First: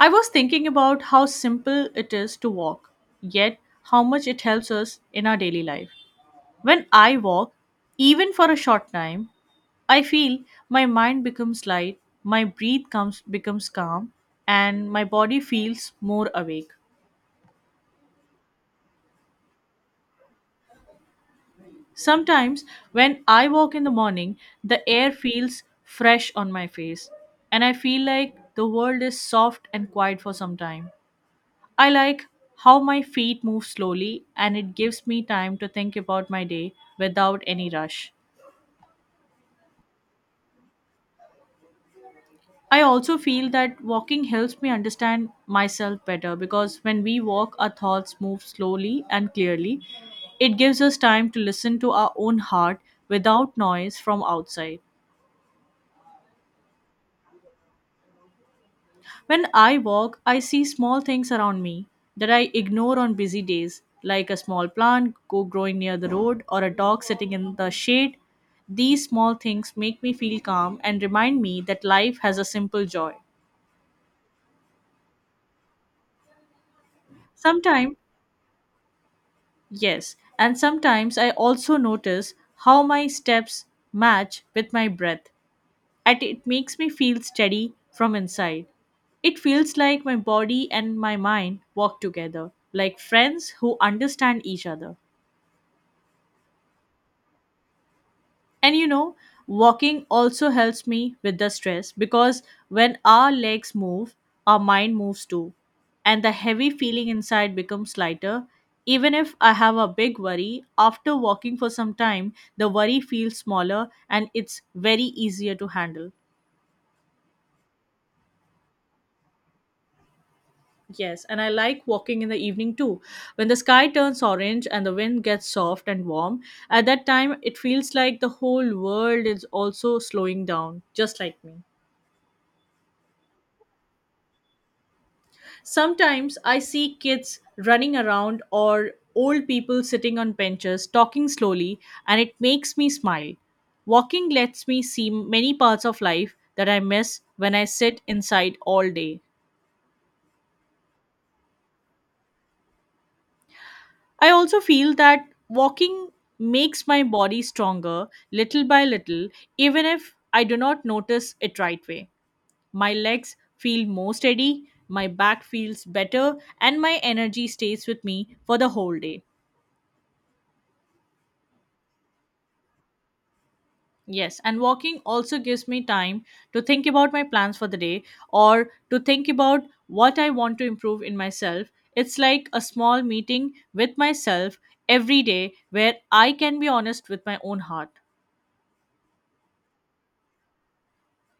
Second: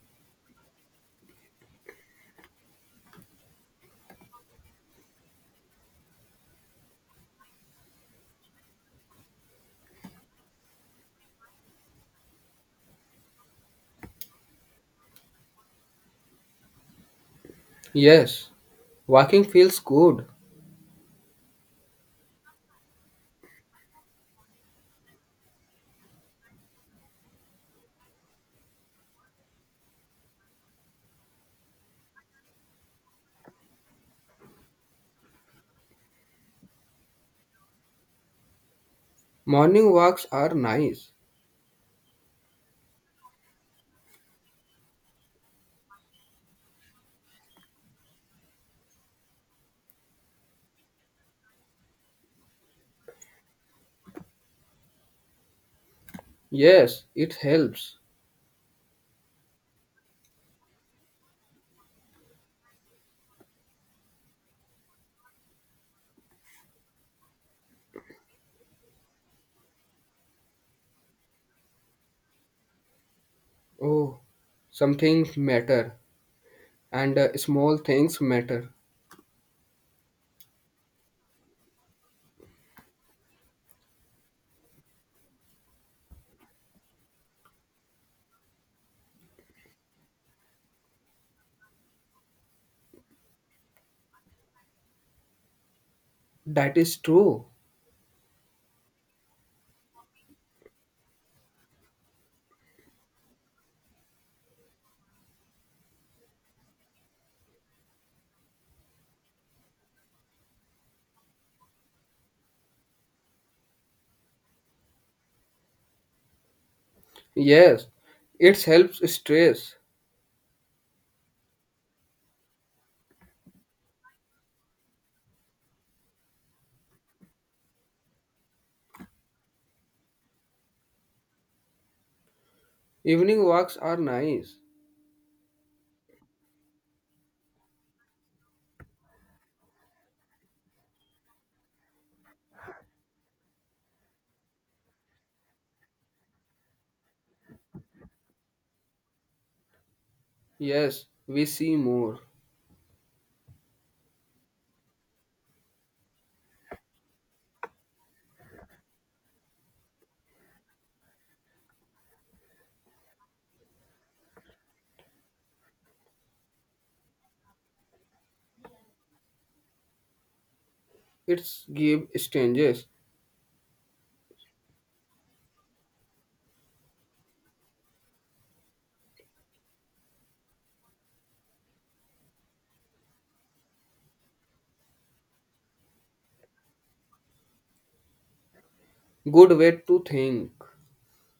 I was thinking about how simple it is to walk, yet how much it helps us in our daily life. When I walk, even for a short time, I feel my mind becomes light, my breath comes becomes calm, and my body feels more awake. Yes, walking feels good. Sometimes when I walk in the morning, the air feels fresh on my face, and I feel like the world is soft and quiet for some time. I like how my feet move slowly and it gives me time to think about my day without any rush. Morning walks are nice. I also feel that walking helps me understand myself better because when we walk, our thoughts move slowly and clearly. It gives us time to listen to our own heart without noise from outside. Yes, it helps. When I walk, I see small things around me that I ignore on busy days, like a small plant go growing near the road or a dog sitting in the shade. These small things make me feel calm and remind me that life has a simple joy. Oh, something matter and small Sometimes, things matter. yes, and sometimes I also notice how my steps match with my breath, and it makes me feel steady from inside. It feels like my body and my mind walk together, like friends who understand each other. That is true. And you know, walking also helps me with the stress because when our legs move, our mind moves too. And the heavy feeling inside becomes lighter. Even if I have a big worry, after walking for some time, the worry feels smaller and it's very easier to handle. Yes, it helps stress. Yes, and I like walking in the evening too. When the sky turns orange and the wind gets soft and warm, at that time it feels like the whole world is also slowing down, just like me. Evening walks are nice. Sometimes I see kids running around or old people sitting on benches talking slowly, and it makes me smile. Walking lets me see many parts of life that I miss when I sit inside all day. Yes, we see more. I also feel that walking makes my body stronger little by little, even if I do not notice it right way. My legs feel more steady, my back feels better, and my energy stays with me for the whole day. It's give strangers Yes, and walking also gives me time to think about my plans for the day or to think about what I want to improve in myself. It's like a small meeting with myself every day where I can be honest with my own heart. good way to think.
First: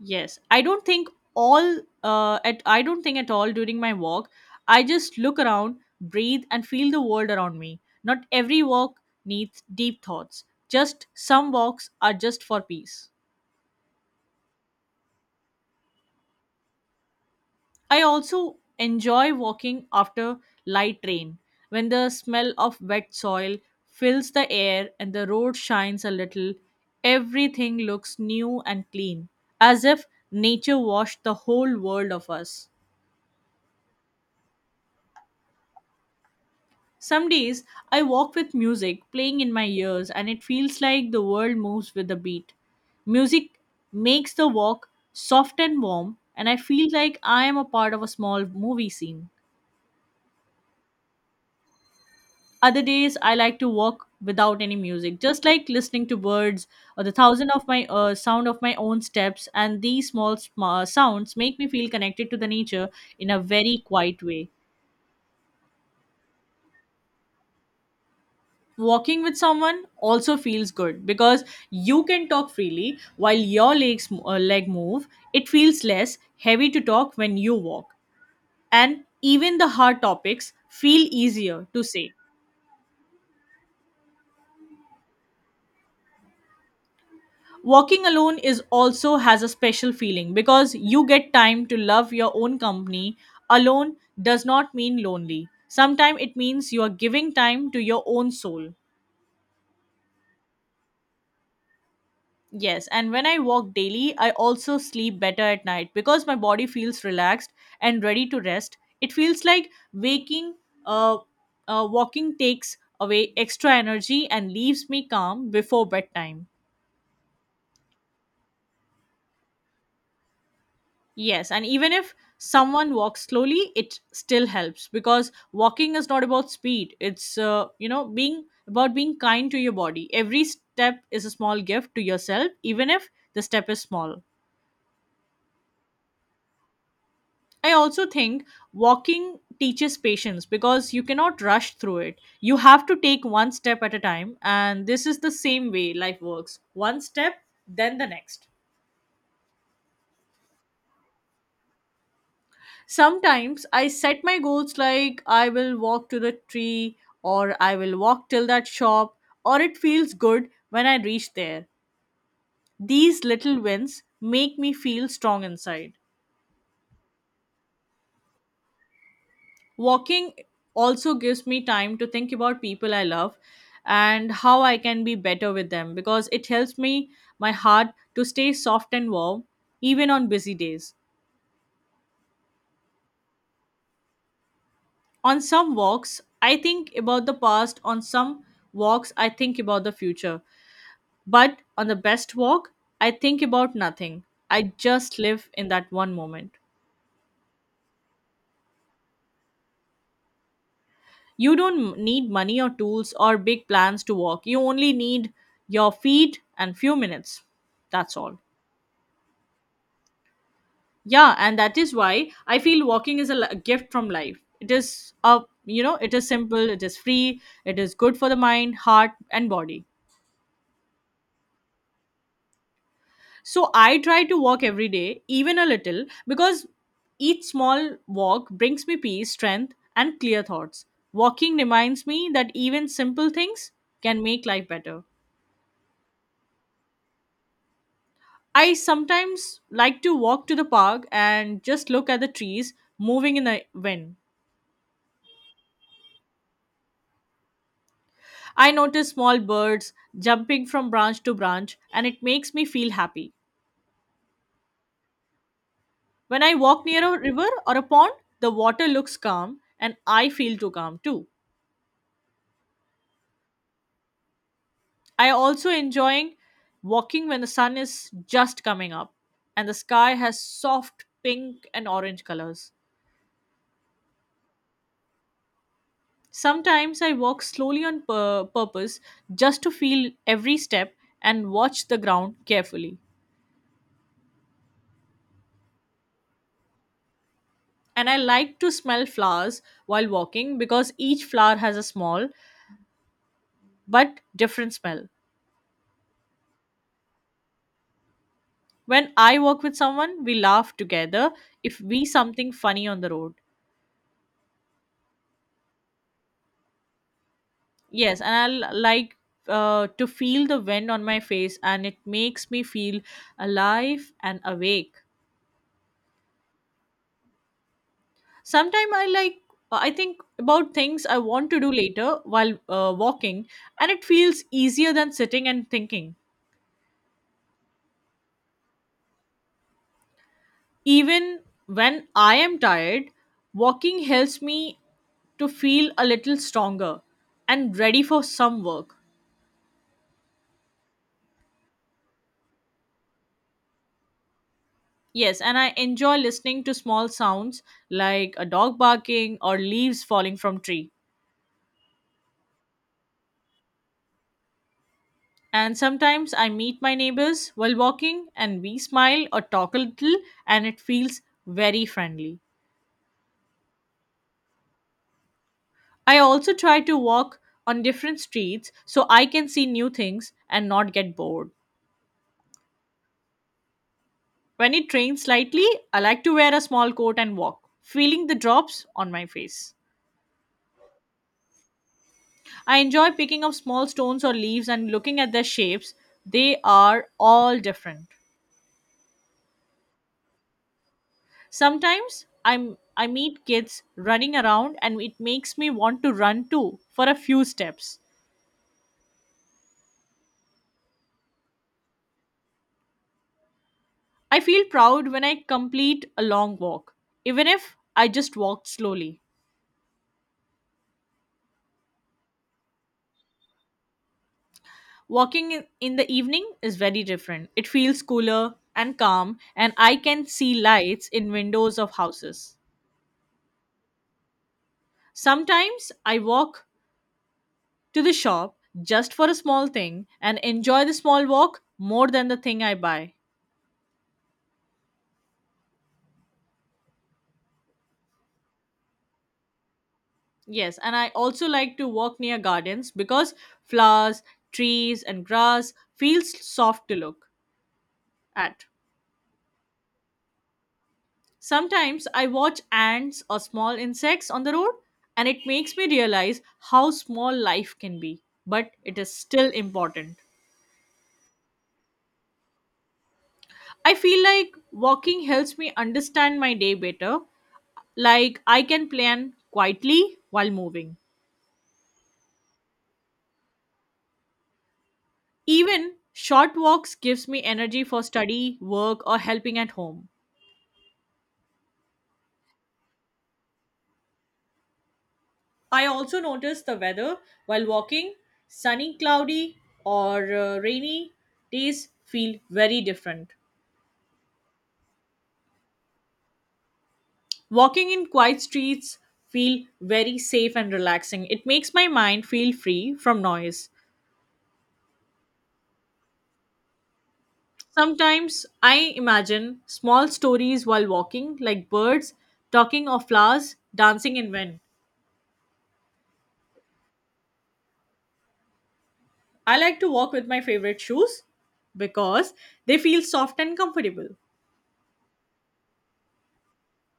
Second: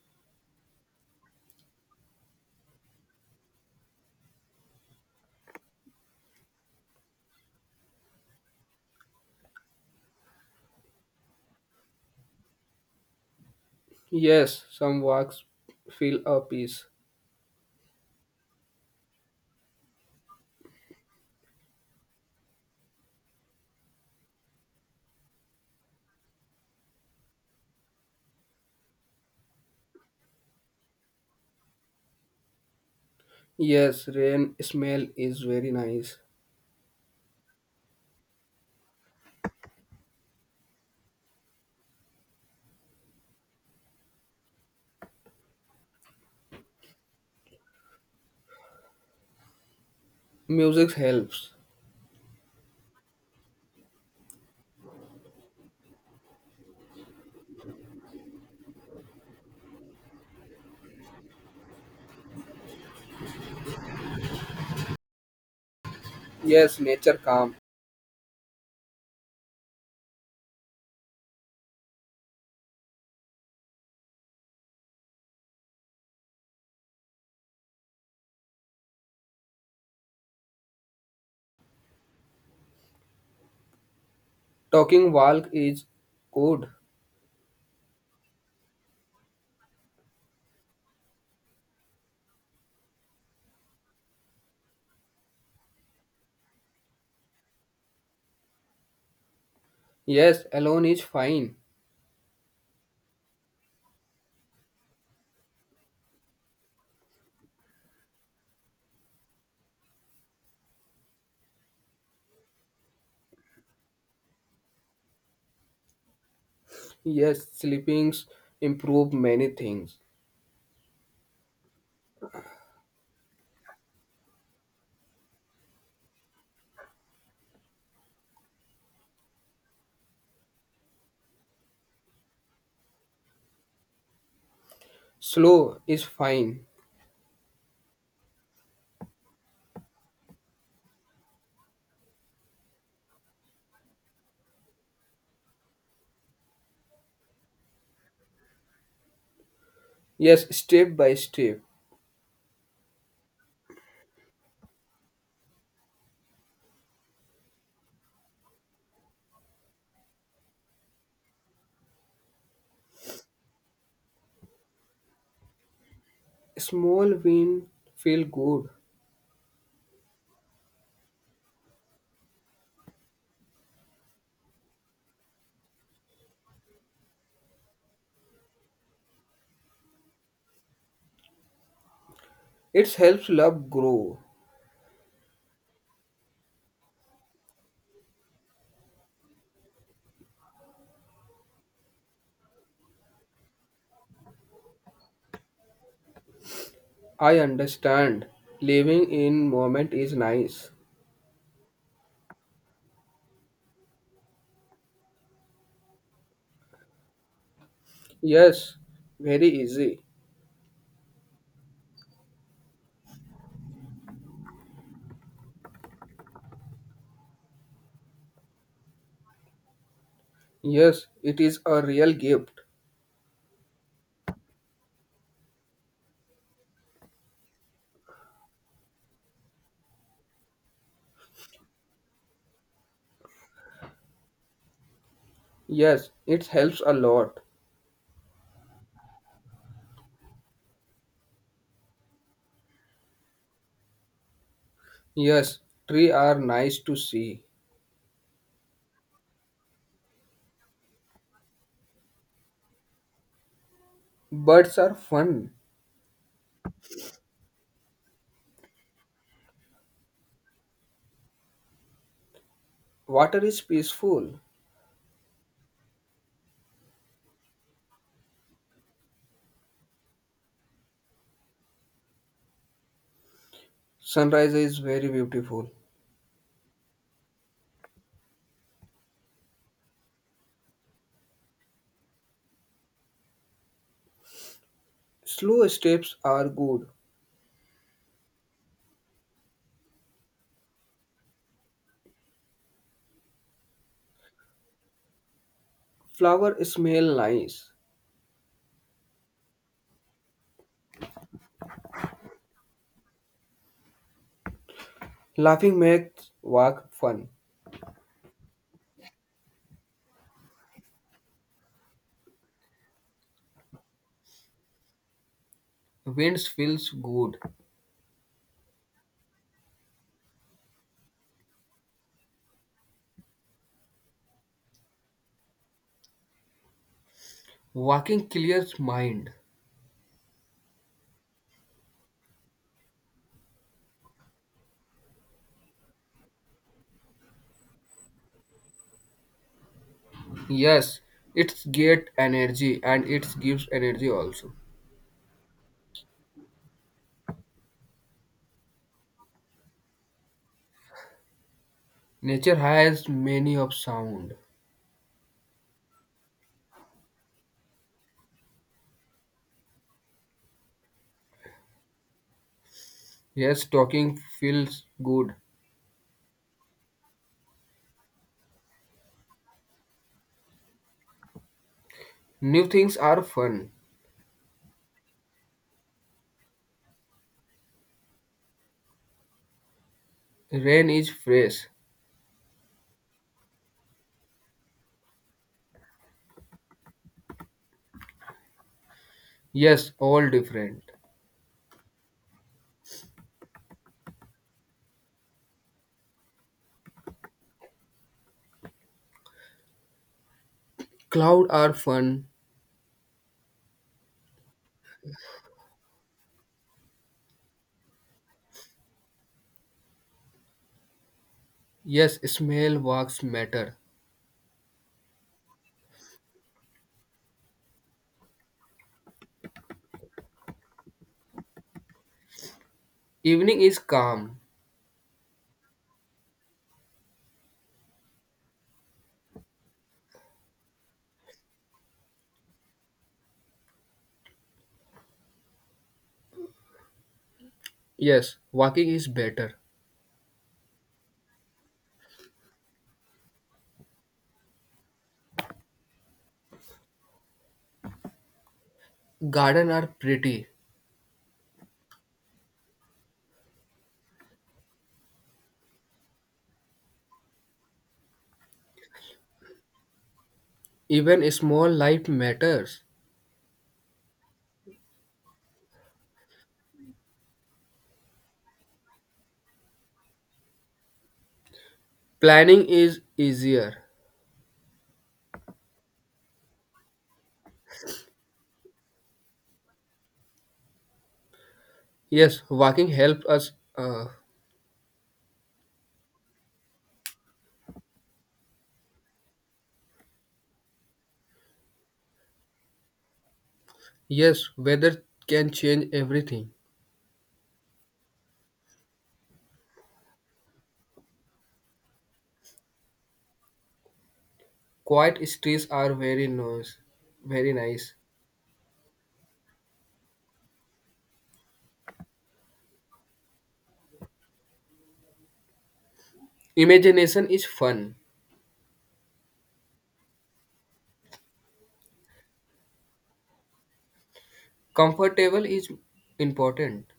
Yes, I don't think all at I don't think at all during my walk. I just look around, breathe, and feel the world around me. Not every walk needs deep thoughts. Just some walks are just for peace. Yes, some walks feel a peace. I also enjoy walking after light rain when the smell of wet soil fills the air and the road shines a little. Everything looks new and clean, as if nature washed the whole world of us. Yes, rain smell is very nice. Some days I walk with music playing in my ears and it feels like the world moves with the beat. Music makes the walk soft and warm, and I feel like I am a part of a small movie scene. Music helps. Other days I like to walk without any music, just like listening to birds or the thousand of my sound of my own steps, and these sounds make me feel connected to the nature in a very quiet way. Yes, nature calm. Walking with someone also feels good because you can talk freely while your leg move. It feels less heavy to talk when you walk, and even the hard topics feel easier to say. Talking walk is good. Walking alone is also has a special feeling because you get time to love your own company. Alone does not mean lonely. Sometimes it means you are giving time to your own soul. Yes, alone is fine. Yes, and when I walk daily, I also sleep better at night because my body feels relaxed and ready to rest. It feels like uh, walking takes away extra energy and leaves me calm before bedtime. Yes, sleepings improve many things. Yes, and even if someone walks slowly, it still helps because walking is not about speed. It's being about being kind to your body. Every step is a small gift to yourself, even if the step is small. Slow is fine. I also think walking teaches patience because you cannot rush through it. You have to take one step at a time, and this is the same way life works one step, then the next. Yes, step by step. Sometimes I set my goals like I will walk to the tree, or I will walk till that shop, or it feels good when I reach there. These little wins make me feel strong inside. Small win feel good. Walking also gives me time to think about people I love and how I can be better with them because it helps me, my heart, to stay soft and warm even on busy days. It helps love grow. On some walks, I think about the past, on some walks, I think about the future. But on the best walk, I think about nothing. I just live in that one moment. I understand. Living in moment is nice. You don't need money or tools or big plans to walk, you only need your feet and few minutes. That's all. Yes, very easy. Yeah, and that is why I feel walking is a gift from life. It is a, it is simple, it is free, it is good for the mind, heart and body. Yes, it is a real gift. So I try to walk every day even a little because each small walk brings me peace, strength and clear thoughts. Walking reminds me that even simple things can make life better. Yes, it helps a lot. I sometimes like to walk to the park and just look at the trees moving in the wind. Yes, tree are nice to see. I notice small birds jumping from branch to branch, and it makes me feel happy. Birds are fun. When I walk near a river or a pond, the water looks calm, and I feel too calm too. Water is peaceful. I also enjoying walking when the sun is just coming up, and the sky has soft pink and orange colors. Sunrise is very beautiful. Sometimes I walk slowly on purpose just to feel every step and watch the ground carefully. Slow steps are good. And I like to smell flowers while walking because each flower has a small but different smell. Flower smell nice. When I work with someone, we laugh together if we something funny on the road. Laughing makes walk fun. Yes, and I like to feel the wind on my face, and it makes me feel alive and awake. Winds feels good. Sometimes I like I think about things I want to do later while walking, and it feels easier than sitting and thinking. Walking clears mind. Even when I am tired, walking helps me to feel a little stronger and ready for some work. Yes, it get energy and it gives energy also. Yes, and I enjoy listening to small sounds like a dog barking or leaves falling from tree. Nature has many of sound. And sometimes I meet my neighbors while walking and we smile or talk a little and it feels very friendly. Yes, talking feels good. I also try to walk on different streets so I can see new things and not get bored. New things are fun. When it rains slightly, I like to wear a small coat and walk, feeling the drops on my face. Rain is fresh. I enjoy picking up small stones or leaves and looking at their shapes. They are all different. Yes, all different. Sometimes I meet kids running around and it makes me want to run too for a few steps. Cloud are fun. I feel proud when I complete a long walk, even if I just walked slowly. Yes, smell walks matter. Walking in the evening is very different. It feels cooler and calm, and I can see lights in windows of houses. Evening is calm. Sometimes I walk to the shop just for a small thing and enjoy the small walk more than the thing I buy. Yes, walking is better. Yes, and I also like to walk near gardens because flowers, trees, and grass feels soft to look at. Garden are pretty. Sometimes I watch ants or small insects on the road, and it makes me realize how small life can be, but it is still important. Even small life matters. I feel like walking helps me understand my day better, like I can plan quietly while moving. Planning is easier. Even short walks gives me energy for study, work or helping at home. Yes, walking helps us. Uh, I also notice the weather while walking. Sunny, cloudy or rainy days feel very different. yes, weather can change everything. Walking in quiet streets feel very safe and relaxing. It makes my mind feel free from noise. Quiet streets are very nice. Very nice. Sometimes I imagine small stories while walking, like birds talking or flowers dancing in wind. Imagination is fun. I like to walk with my favorite shoes because they feel soft and comfortable. Comfortable is important.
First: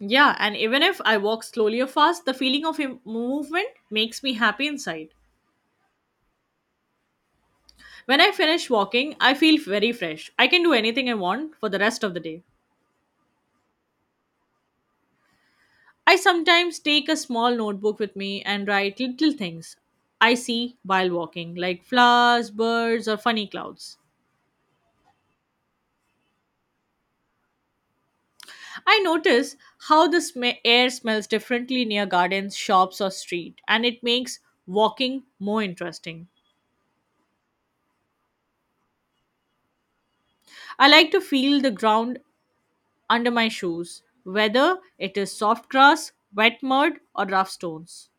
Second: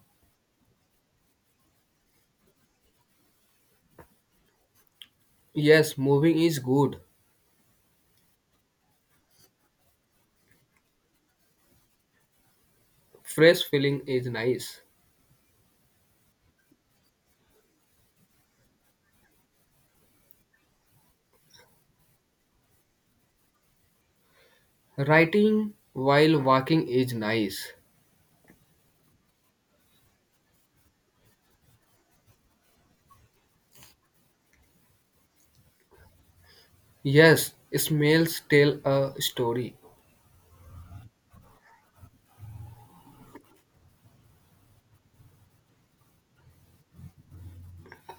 Yeah, and even if I walk slowly or fast, the feeling of movement makes me happy inside. Yes, moving is good. When I finish walking, I feel very fresh. I can do anything I want for the rest of the day. Fresh feeling is nice. I sometimes take a small notebook with me and write little things I see while walking, like flowers, birds, or funny clouds. Writing while walking is nice. I notice how the air smells differently near gardens, shops, or street, and it makes walking more interesting. Yes, smells tell a story. I like to feel the ground under my shoes, whether it is soft grass, wet mud, or rough stones.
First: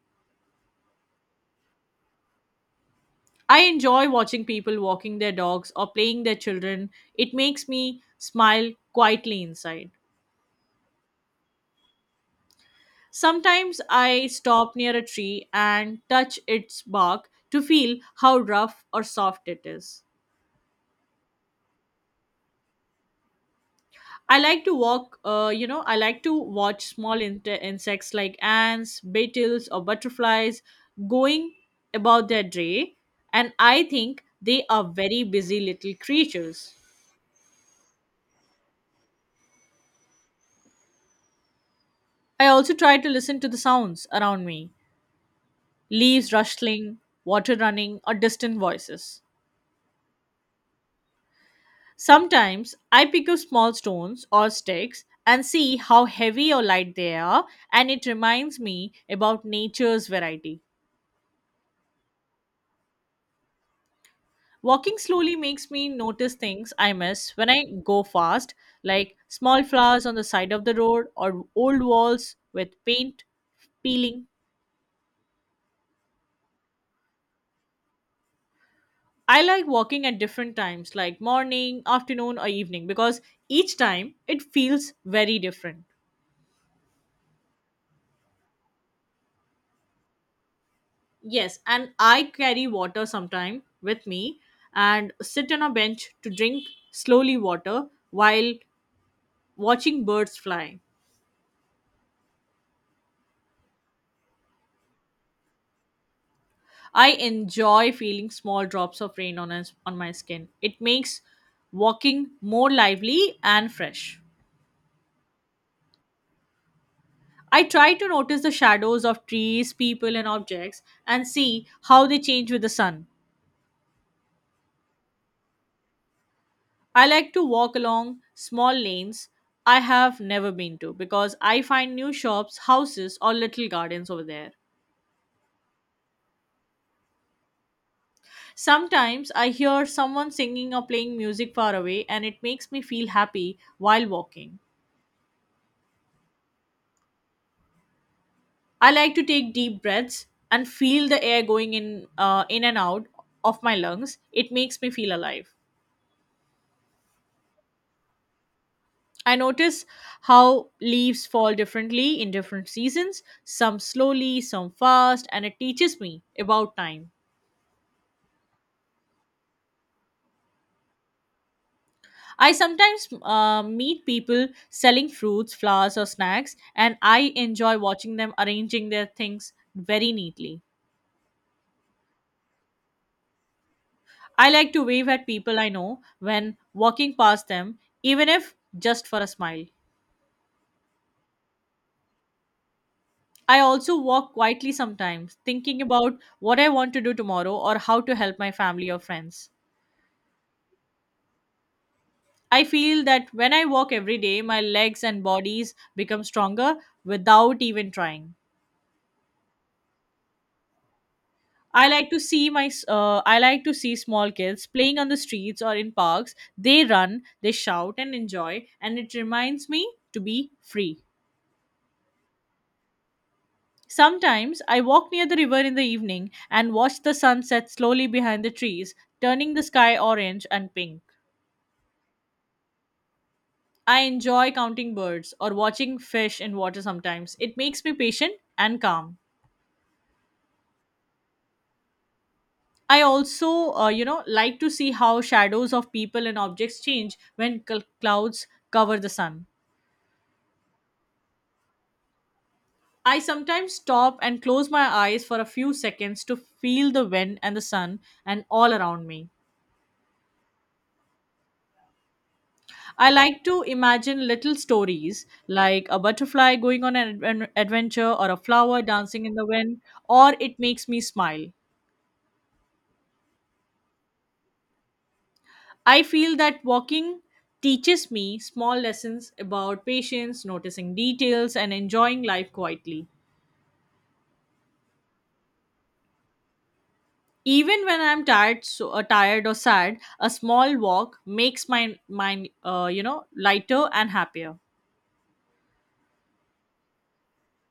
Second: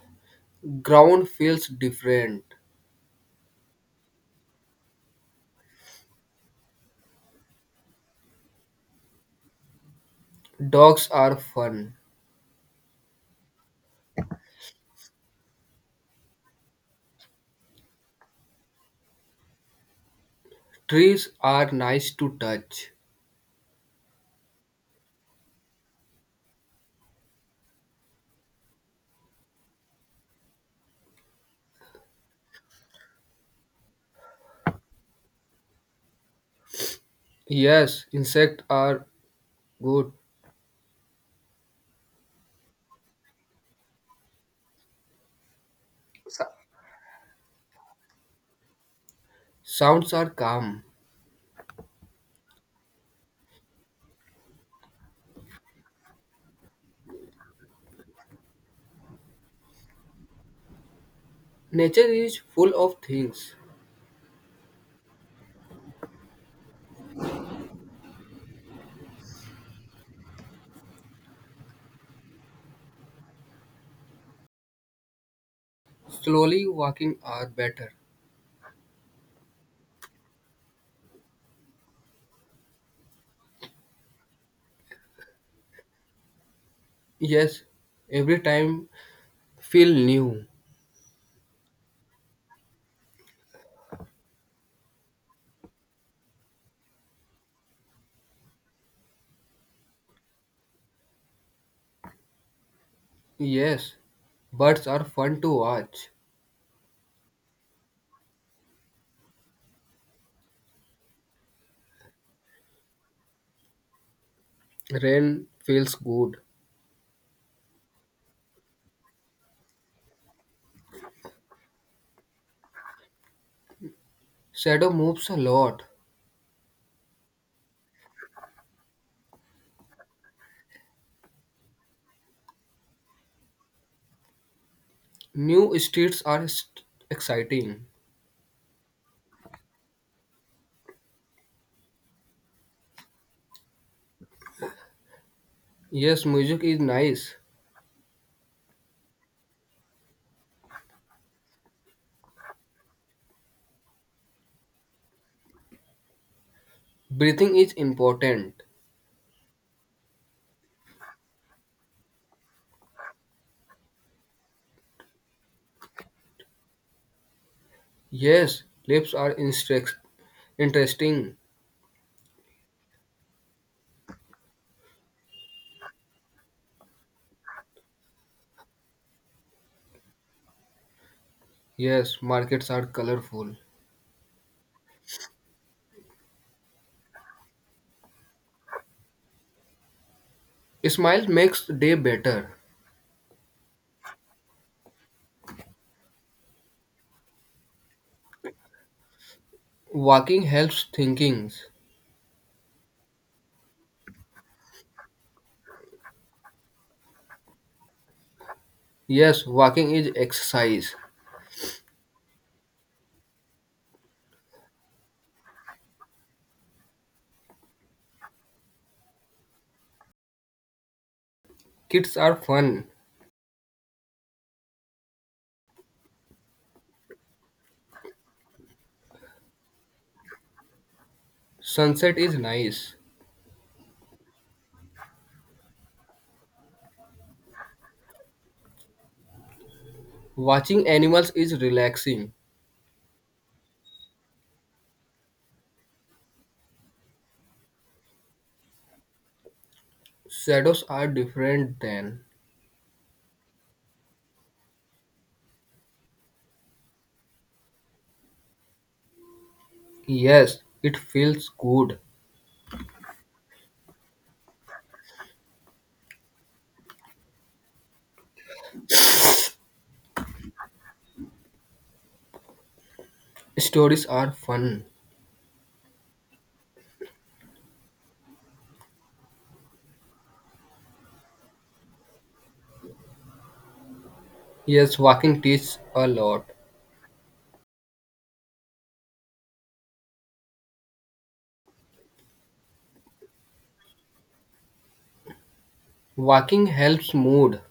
Ground feels different. I enjoy watching people walking their dogs or playing their children. It makes me smile quietly inside. Dogs are fun. Sometimes I stop near a tree and touch its bark to feel how rough or soft it is. Trees are nice to touch. I like to walk, I like to watch small insects like ants, beetles, or butterflies going about their day, and I think they are very busy little creatures. Yes, insects are good. I also try to listen to the sounds around me: leaves Sa- rustling, water running, or distant voices. Sounds are calm. Sometimes I pick up small stones or sticks and see how heavy or light they are, and it reminds me about nature's variety. Nature is full of things. Walking slowly makes me notice things I miss when I go fast, like small flowers on the side of the road or old walls with paint peeling. Slowly walking are better. I like walking at different times, like morning, afternoon, or evening, because each time it feels very different. Yes, every time feel new. Yes, and I carry water sometime with me and sit on a bench to drink slowly water while watching birds fly. Yes, birds are fun to watch. I enjoy feeling small drops of rain on us, on my skin. It makes walking more lively and fresh. Rain feels good. I try to notice the shadows of trees, people and objects and see how they change with the sun. Shadow moves a lot. I like to walk along small lanes I have never been to because I find new shops, houses, or little gardens over there. New streets are exciting. Sometimes I hear someone singing or playing music far away, and it makes me feel happy while walking. Yes, music is nice. I like to take deep breaths and feel the air going in and out of my lungs. It makes me feel alive. Breathing is important. I notice how leaves fall differently in different seasons, some slowly, some fast, and it teaches me about time. Yes, lips are interesting. I sometimes meet people selling fruits, flowers, or snacks, and I enjoy watching them arranging their things very neatly. Yes, markets are colorful. I like to wave at people I know when walking past them, even if just for a smile. Smile makes day better. I also walk quietly sometimes, thinking about what I want to do tomorrow or how to help my family or friends. Walking helps thinking. I feel that when I walk every day, my legs and bodies become stronger without even trying. Yes, walking is exercise. I like to see I like to see small kids playing on the streets or in parks. They run, they shout and enjoy and it reminds me to be free. Kids are fun. Sometimes I walk near the river in the evening and watch the sunset slowly behind the trees, turning the sky orange and pink. Sunset is nice. I enjoy counting birds or watching fish in water sometimes. It makes me patient and calm. Watching animals is relaxing. I also like to see how shadows of people and objects change when clouds cover the sun. Shadows are different than. I sometimes stop and close my eyes for a few seconds to feel the wind and the sun and all around me. Yes, it feels good. I like to imagine little stories like a butterfly going on an adventure or a flower dancing in the wind, or it makes me smile. Stories are fun. I feel that walking teaches me small lessons about patience, noticing details, and enjoying life quietly. Yes, walking teaches a lot. Even when I'm tired or sad, a small walk makes my mind lighter and happier. Walking helps mood.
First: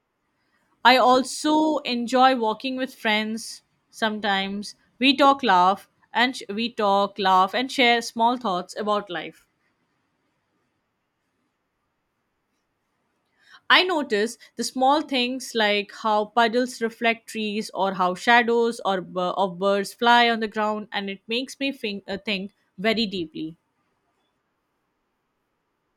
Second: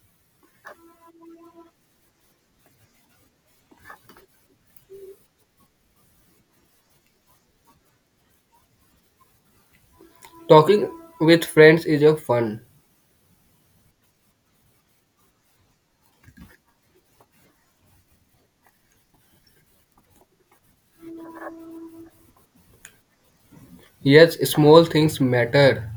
I also enjoy walking with friends. Sometimes we talk, laugh, and sh- we talk, laugh, and share small thoughts about life. Talking with friends is a fun. I notice the small things like how puddles reflect trees or how shadows of birds fly on the ground, and it makes me think very deeply. Yes, small things matter.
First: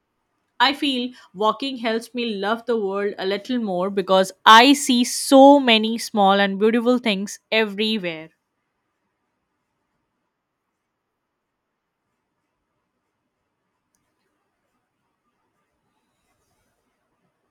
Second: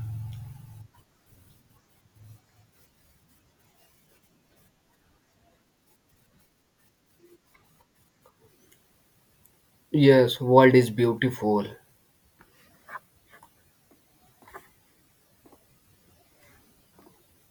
I feel walking helps me love the world a little more because I see so many small and beautiful things everywhere. Yes, world is beautiful.